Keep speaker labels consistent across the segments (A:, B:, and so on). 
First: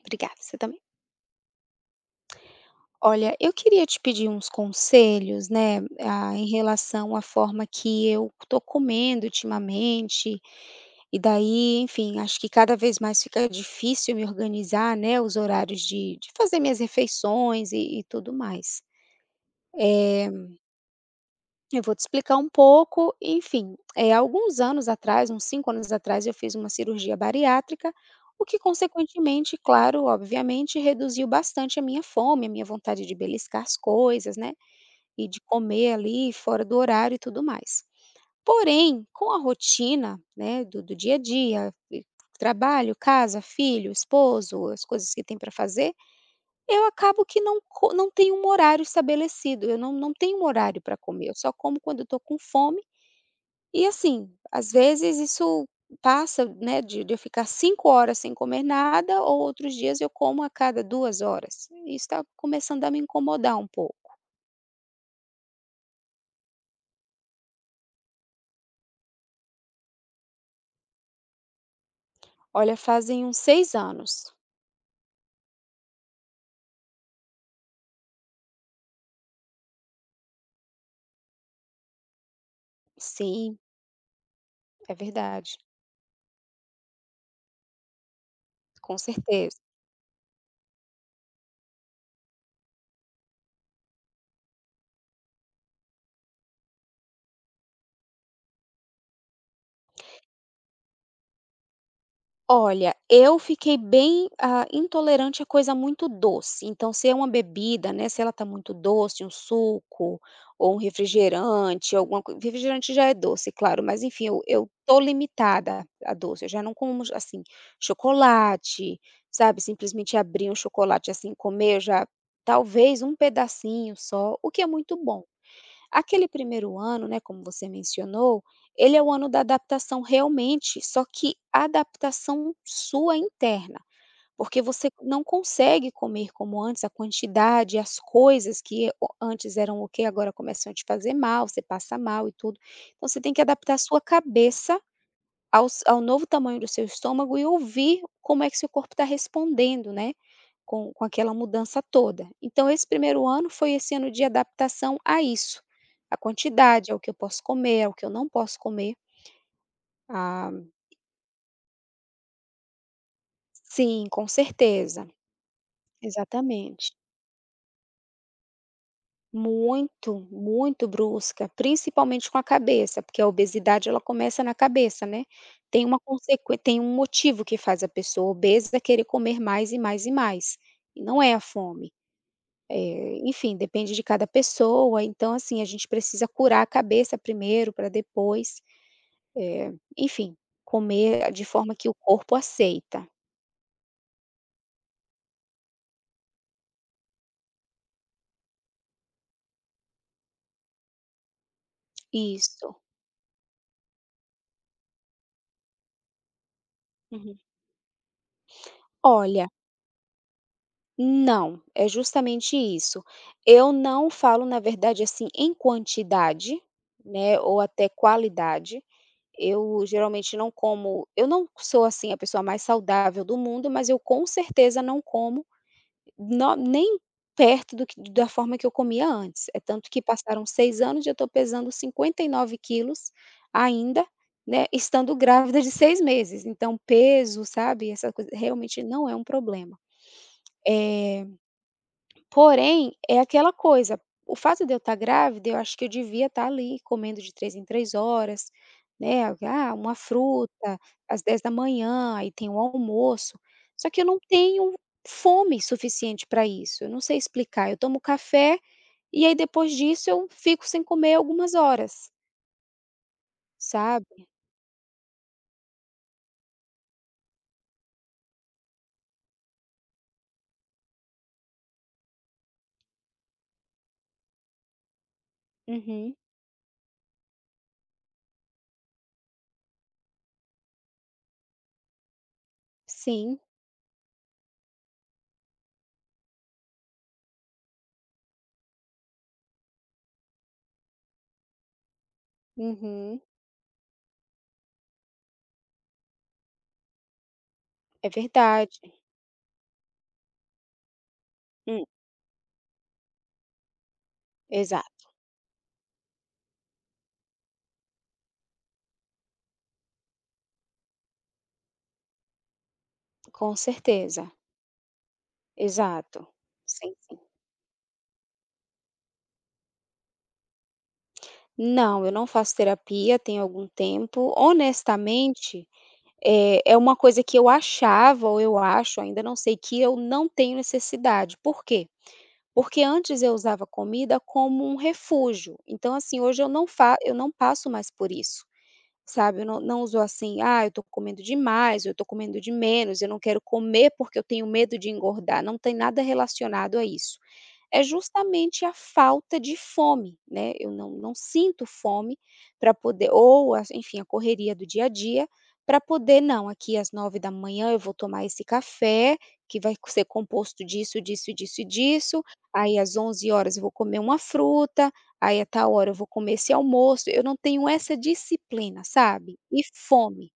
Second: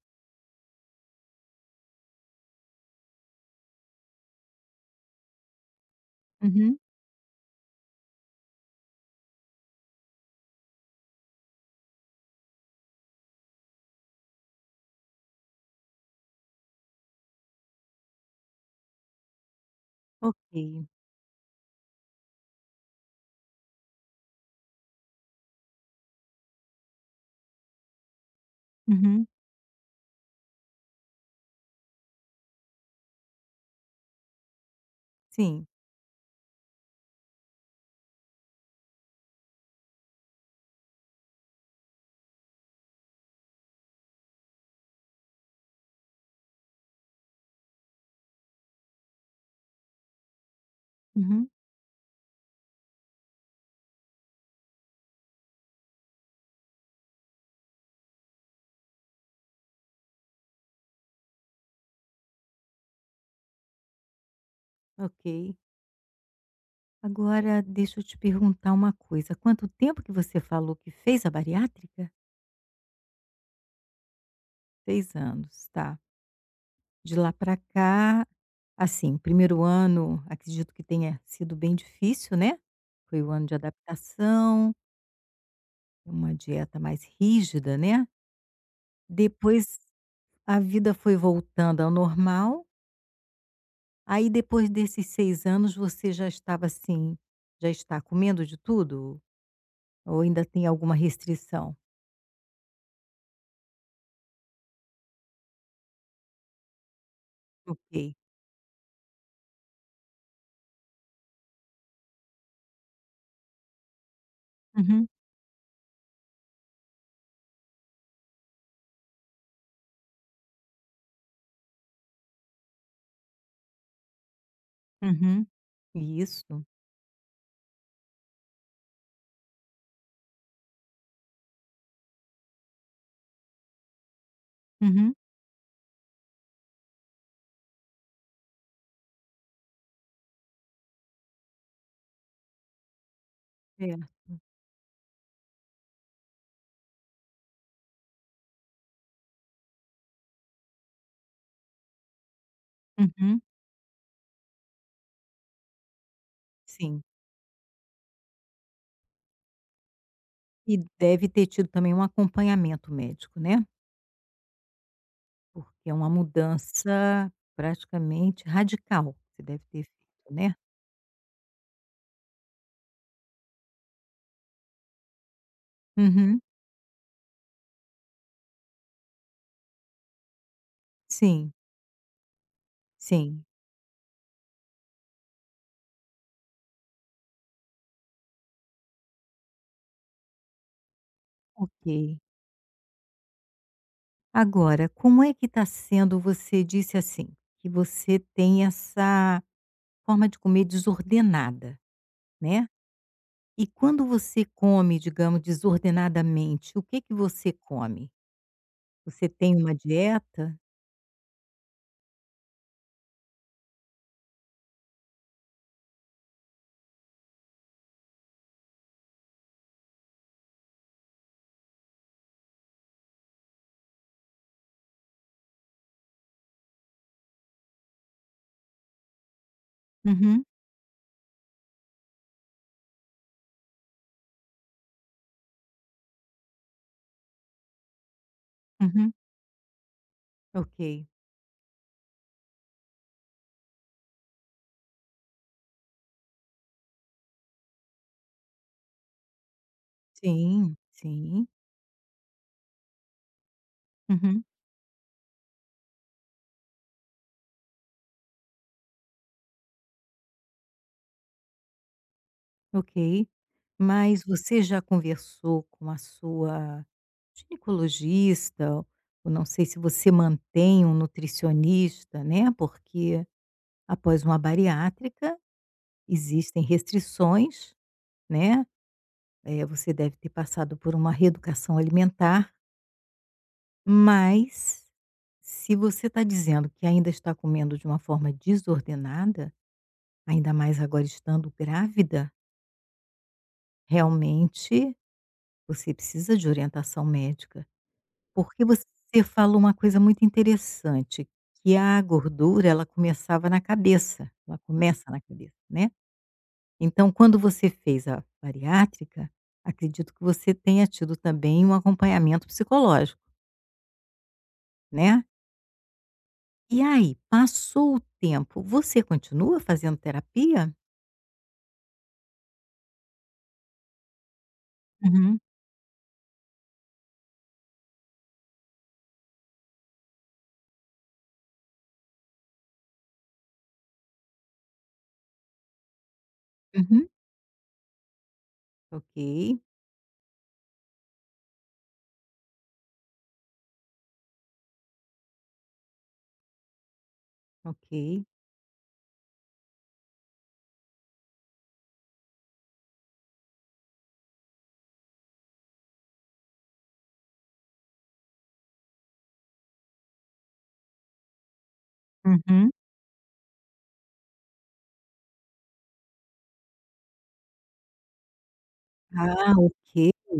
A: Obrigada, você também. Olha, eu queria te pedir uns conselhos, né, em
B: Uhum,
A: relação à forma que eu tô comendo ultimamente, e daí, enfim, acho que cada vez mais fica difícil me organizar, né, os horários de fazer minhas refeições e tudo mais. Eh
B: ok.
A: Eu vou te explicar um pouco. Enfim, é alguns anos atrás, uns 5 anos atrás, eu fiz uma cirurgia bariátrica, o que
B: Uhum,
A: consequentemente, claro, obviamente, reduziu bastante a minha fome, a minha vontade de beliscar as coisas, né, e de
B: sim.
A: comer ali fora do horário e tudo mais. Porém, com a rotina, né, do dia a dia, e trabalho, casa, filho, esposo, as coisas que tem para fazer, eu acabo que não tenho um horário estabelecido, eu não tenho um horário para comer, eu
B: Uhum,
A: só como quando eu estou com fome e assim, às vezes isso passa, né, de eu ficar 5 horas sem comer nada ou outros dias eu como a cada 2 horas. E isso está começando a me incomodar um pouco.
B: ok. Agora deixa eu te perguntar uma coisa, quanto tempo que você falou que fez a bariátrica?
A: Olha, fazem uns 6 anos.
B: Seis anos, tá. De lá pra cá, assim, primeiro ano acredito que tenha sido bem difícil, né, foi o ano de
A: Sim,
B: adaptação,
A: é verdade,
B: uma dieta mais rígida, né.
A: com certeza.
B: Depois a vida foi voltando ao normal, aí depois desses 6 anos você já estava assim já está comendo de tudo? Ou ainda tem alguma restrição?
A: Olha, eu fiquei bem, intolerante a coisa muito doce, então se é uma bebida, né,
B: Ok.
A: se ela tá muito doce, um suco ou um refrigerante, alguma coi refrigerante já é doce, claro, mas enfim, eu tô
B: Uhum,
A: limitada a doce, eu já não como, assim, chocolate, sabe, simplesmente abrir um chocolate, assim, comer eu já talvez um pedacinho só, o que é muito bom.
B: uhum.
A: Aquele
B: Isso.
A: primeiro ano, né, como você mencionou, ele é o ano da adaptação realmente, só que a adaptação sua interna, porque você
B: Uhum.
A: não consegue comer como antes, a quantidade, as coisas que o antes eram ok, agora começam a te fazer mal, você passa mal e tudo. Então você tem que adaptar a sua
B: Certo.
A: cabeça aos ao novo tamanho do seu estômago e ouvir como é que seu corpo está respondendo, né, com aquela mudança toda. Então esse primeiro
B: Uhum.
A: ano foi esse ano de adaptação a isso, a quantidade, ao
B: Sim.
A: que eu posso comer, ao que eu não posso comer. Ah,
B: E deve ter tido também um acompanhamento médico, né,
A: sim, com certeza.
B: porque é uma
A: Exatamente.
B: mudança praticamente radical que você deve ter
A: Muito,
B: feito, né?
A: muito brusca, principalmente com a cabeça, porque a obesidade ela começa na cabeça, né. Tem uma
B: Uhum.
A: consequ Tem um motivo que faz a pessoa obesa querer comer mais e mais e mais, e não é a
B: Sim,
A: fome.
B: sim.
A: Enfim, depende de cada pessoa, então assim, a gente precisa curar a cabeça primeiro para depois, eh, enfim, comer de forma
B: Ok.
A: que o corpo aceita.
B: Agora, como é que está sendo você disse, assim, que você tem essa forma de comer desordenada, né?
A: Isso.
B: E quando você come, digamos, desordenadamente, o que que
A: Uhum.
B: você come? Você
A: Olha,
B: tem uma dieta?
A: não, é justamente isso. Eu não falo, na verdade, assim, em quantidade, né, ou até qualidade. Eu geralmente não como eu não sou, assim, a pessoa mais saudável do mundo, mas eu com certeza não como No nem perto do que da forma que eu comia antes, é tanto que passaram
B: Uhum,
A: 6 anos e eu estou pesando 59 quilos ainda, né, estando grávida de 6 meses, então peso, sabe, essa coisa realmente não
B: uhum,
A: é um problema.
B: ok.
A: Eh Porém, é aquela coisa, o fato de eu estar grávida, eu acho que eu devia estar ali comendo de 3 em 3 horas, né, uma
B: Sim,
A: fruta às dez
B: sim.
A: da manhã aí tem o almoço, só que eu não
B: Uhum,
A: tenho fome suficiente para isso, eu não sei explicar, eu tomo café e aí depois disso eu fico sem comer algumas horas,
B: ok. Mas
A: sabe.
B: você já conversou com a sua ginecologista, ou não sei se você mantém um nutricionista, né? Porque após uma bariátrica
A: Uhum.
B: existem restrições, né? Você deve ter passado por uma reeducação alimentar.
A: Sim,
B: Mas, se você está dizendo que ainda está comendo de uma forma desordenada, ainda mais agora estando grávida,
A: uhum,
B: realmente você precisa de orientação médica.
A: é
B: Porque
A: verdade.
B: você falou uma coisa muito interessante, que
A: Hum,
B: a gordura ela começava na cabeça, ela
A: exato,
B: começa na cabeça, né. Então quando você fez a bariátrica, acredito que você tenha tido também um acompanhamento psicológico,
A: com certeza,
B: né?
A: exato.
B: E
A: Sim.
B: aí, passou o tempo, você continua fazendo terapia?
A: Não, eu não faço terapia tem algum tempo.
B: Uhum,
A: Honestamente, é uma coisa que eu achava ou eu acho, ainda não sei, que eu não tenho necessidade. Por quê? Porque antes eu usava comida como um refúgio. Então, assim, hoje
B: uhum.
A: eu não passo mais por isso,
B: Ok,
A: sabe. Eu não uso assim: "Ah, eu tô comendo demais, eu tô comendo de menos, eu não quero comer porque eu tenho medo de engordar". Não tem nada relacionado a isso. É
B: ok.
A: justamente a falta de fome, né, eu não sinto fome para poder ou as enfim, a correria do dia a dia, para poder: "Não, aqui às 9 da manhã eu vou tomar esse café, que vai ser composto disso, disso, disso e disso,
B: Uhum.
A: aí às 11 horas eu vou comer uma fruta, aí a tal hora eu vou comer esse almoço". Eu não tenho essa disciplina, sabe.
B: Ah,
A: E
B: ok.
A: fome.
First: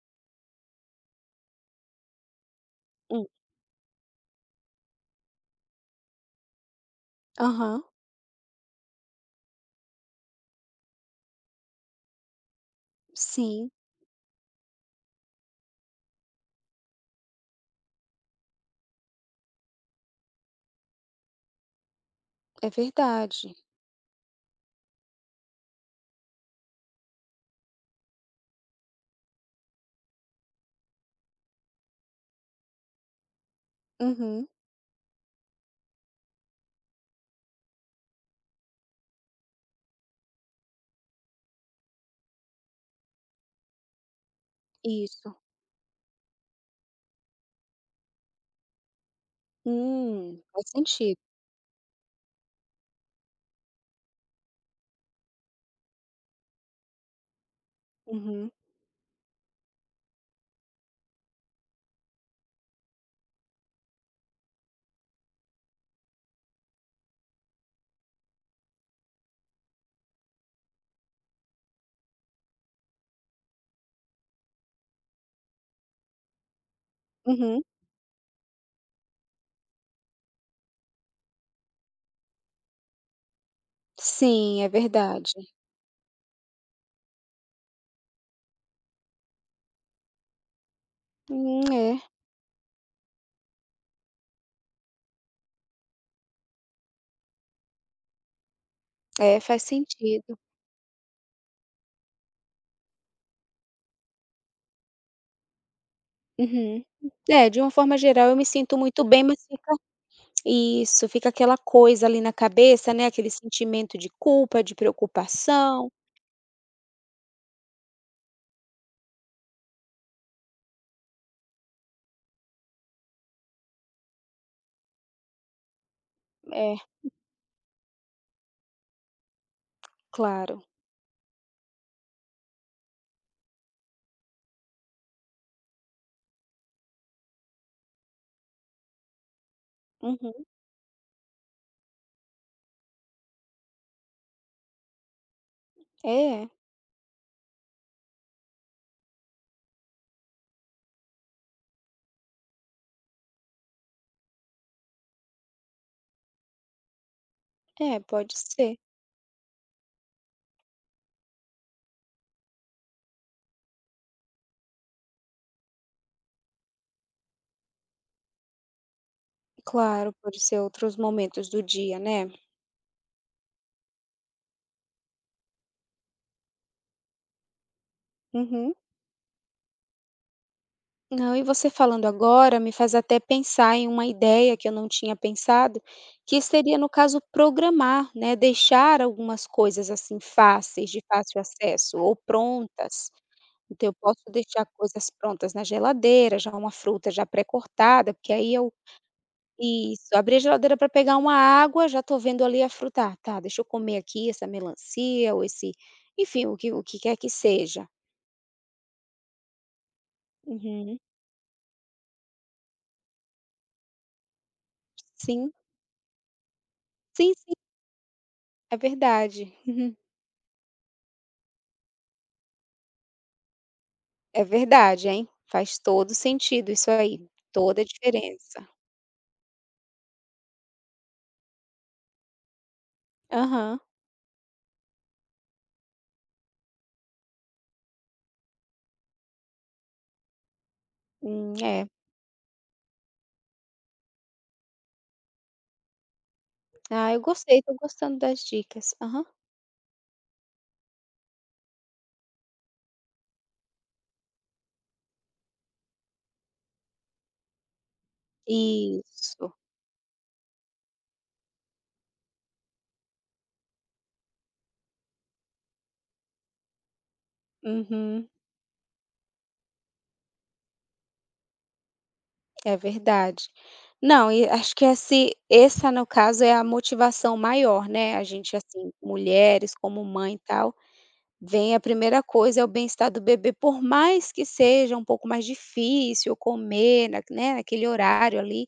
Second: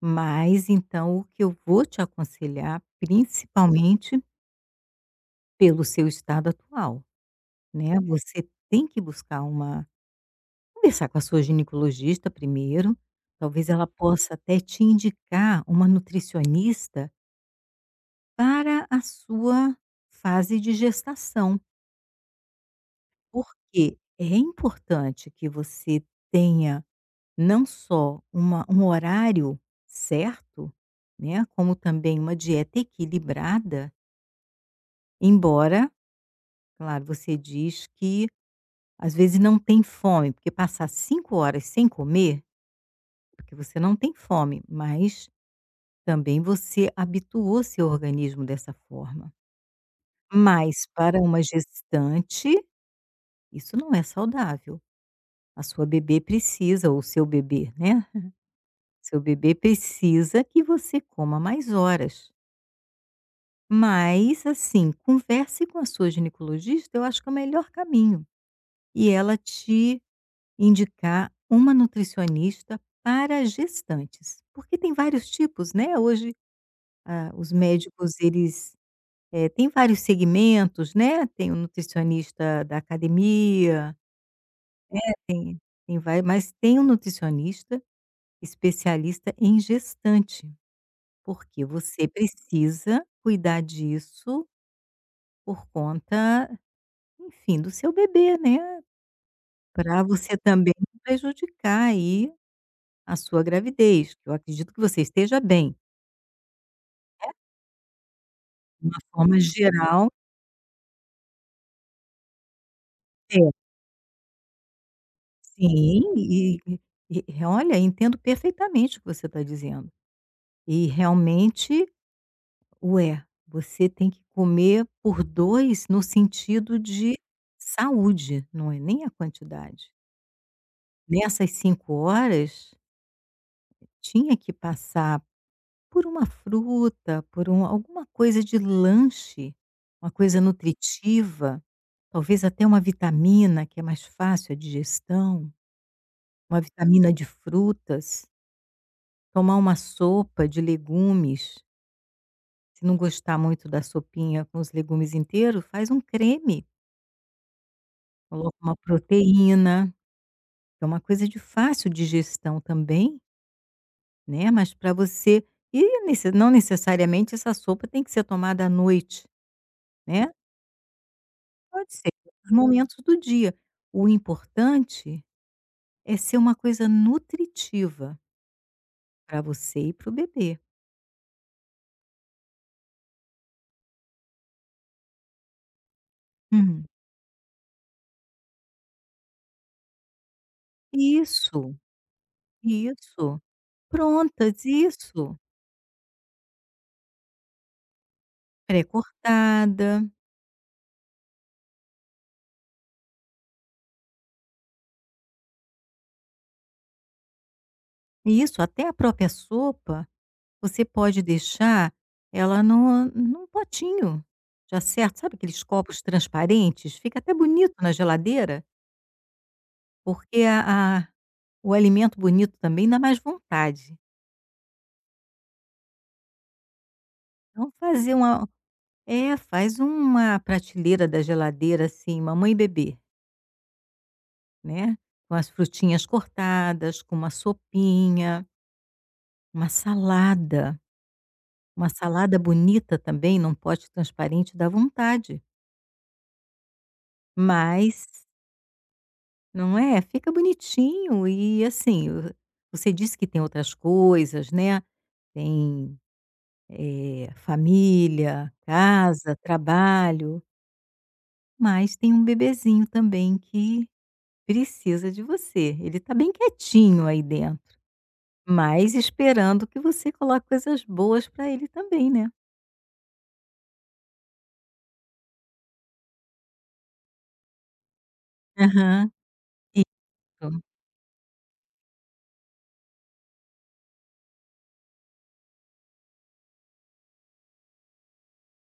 B: Mas então o que eu vou te aconselhar,
A: Hum.
B: principalmente pelo seu estado atual,
A: Aham.
B: né, você tem que buscar uma conversar com a sua ginecologista primeiro, talvez
A: Sim,
B: ela possa até te indicar uma nutricionista para a sua fase de gestação.
A: é verdade.
B: Porque é importante que você tenha não só uma um horário certo, né, como também uma dieta equilibrada,
A: Uhum.
B: embora, claro, você diz que às vezes não tem fome, porque passar 5 horas sem comer, porque você não tem fome, mas
A: Isso.
B: também você habituou seu organismo dessa forma.
A: Faz
B: Mas para
A: sentido.
B: uma gestante, isso não é saudável. A sua bebê precisa ou o seu bebê, né?
A: Uhum.
B: Seu bebê precisa que você coma mais horas. Mas, assim, converse com a sua ginecologista, eu acho que é o melhor caminho. E ela te indicar uma nutricionista para gestantes. Porque tem vários tipos, né? Hoje, ah, os
A: Uhum.
B: médicos, eles têm vários segmentos, né? Tem o nutricionista da academia,
A: Sim, é verdade.
B: tem vai, mas tem um nutricionista especialista em gestante. Porque
A: É.
B: você precisa cuidar disso por conta, enfim, do seu bebê, né,
A: É, faz
B: para você
A: sentido.
B: também não prejudicar aí a sua gravidez, eu acredito que você esteja bem,
A: Uhum. É, de uma forma geral eu me sinto
B: de uma
A: muito bem,
B: forma
A: mas fica
B: geral
A: isso, fica aquela coisa ali na cabeça, né, aquele
B: é,
A: sentimento de culpa, de preocupação.
B: sim, e olha, entendo perfeitamente o que você está dizendo. E realmente, ué, você tem que comer por 2 no
A: É,
B: sentido de saúde, não é nem a quantidade.
A: claro.
B: Nessas 5 horas tinha que passar por uma fruta, por alguma coisa de lanche, uma coisa
A: Uhum.
B: nutritiva, talvez até uma vitamina, que é mais fácil a digestão,
A: É,
B: uma vitamina de frutas, tomar uma sopa de legumes. Se não gostar muito da sopinha com os legumes inteiros, faz um creme,
A: é, pode
B: coloca uma
A: ser.
B: proteína, que é uma coisa de fácil digestão também, né, mas para você e nesse não necessariamente essa sopa tem que ser tomada à noite,
A: Claro,
B: né.
A: pode ser outros momentos do
B: Pode
A: dia,
B: ser,
A: né.
B: os momentos do dia. O importante é ser uma coisa nutritiva
A: Uhum.
B: para você e para o bebê.
A: Não, e você falando agora me faz até pensar em uma ideia que eu não tinha pensado, que seria,
B: Uhum.
A: no caso, programar, né, deixar algumas coisas, assim, fáceis, de fácil
B: Isso,
A: acesso ou prontas.
B: isso.
A: Então eu posso
B: Prontas,
A: deixar coisas
B: isso.
A: prontas na geladeira, já uma fruta já pré-cortada, porque aí eu
B: Pré-cortada,
A: isso, abri a geladeira para pegar uma água, já estou vendo ali a fruta: "Ah, tá, deixa eu comer aqui essa melancia ou esse" enfim, o que quer que seja.
B: isso. Até a própria sopa, você
A: Uhum.
B: pode deixar ela no num potinho já certo. Sabe
A: Sim.
B: aqueles copos transparentes? Fica até
A: Sim, sim,
B: bonito na geladeira,
A: é verdade.
B: porque a o alimento bonito também dá mais vontade.
A: É verdade, hein. Faz todo sentido isso aí,
B: Então
A: toda a
B: fazer uma
A: diferença.
B: é, faz uma prateleira da geladeira, assim, mamãe e bebê,
A: Aham.
B: né, com as frutinhas cortadas, com uma sopinha, uma salada,
A: É.
B: uma salada bonita também num pote transparente dá vontade,
A: Ah, eu gostei, tô
B: mas
A: gostando das dicas. Aham.
B: não é, fica bonitinho e, assim, vo você disse que tem outras coisas, né, tem, família, casa,
A: Isso.
B: trabalho, mas tem um bebezinho também que precisa de você. Ele está bem quietinho aí dentro,
A: Uhum.
B: mas esperando que você coloque coisas boas para ele também, né.
A: É verdade. Não, e acho que esse essa no caso é a motivação maior, né, a gente, assim,
B: Aham.
A: mulheres,
B: Isso,
A: como mãe e tal, vem a primeira coisa é o bem-estar do bebê, por mais que seja um pouco mais difícil comer na né, naquele horário ali,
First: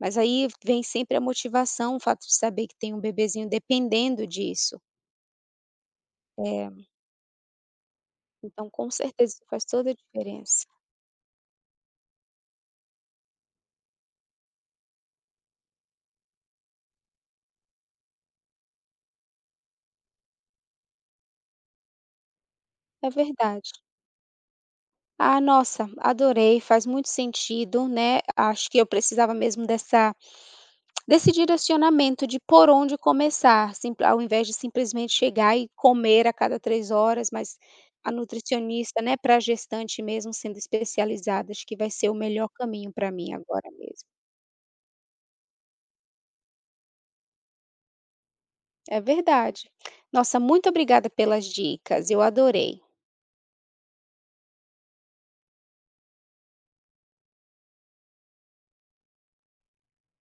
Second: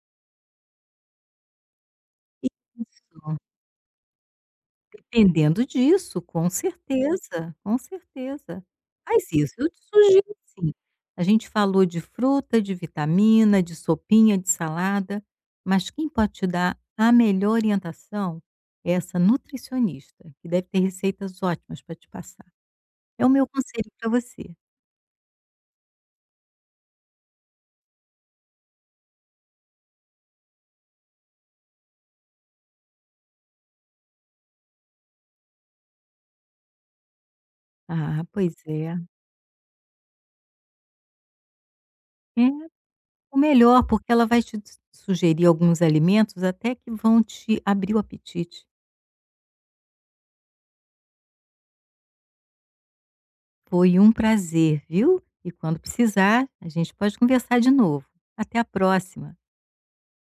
A: mas aí vem sempre a motivação, o fato de saber que tem um
B: isso.
A: bebezinho dependendo disso.
B: Dependendo disso, com
A: É,
B: certeza, com certeza.
A: então com
B: Faz
A: certeza isso
B: isso,
A: faz
B: eu te
A: toda a
B: sugiro
A: diferença.
B: sim. A gente falou de fruta, de vitamina, de sopinha, de salada, mas quem pode te dar a melhor orientação é essa nutricionista, que deve ter receitas ótimas para te passar.
A: É
B: É o meu
A: verdade.
B: conselho para você.
A: Ah, nossa, adorei, faz muito sentido, né, acho que eu precisava mesmo dessa desse direcionamento de por onde começar, simp ao invés de simplesmente chegar e comer a cada 3 horas, mas a
B: Ah, pois é.
A: nutricionista, né, pra gestante mesmo sendo especializada, acho que vai ser o melhor caminho para mim
B: É o
A: agora
B: melhor,
A: mesmo.
B: porque ela vai te s sugerir alguns alimentos até que vão te abrir o apetite.
A: É verdade. Nossa, muito obrigada pelas dicas, eu adorei.
B: Foi um prazer, viu? E quando precisar, a gente pode conversar de novo. Até a próxima.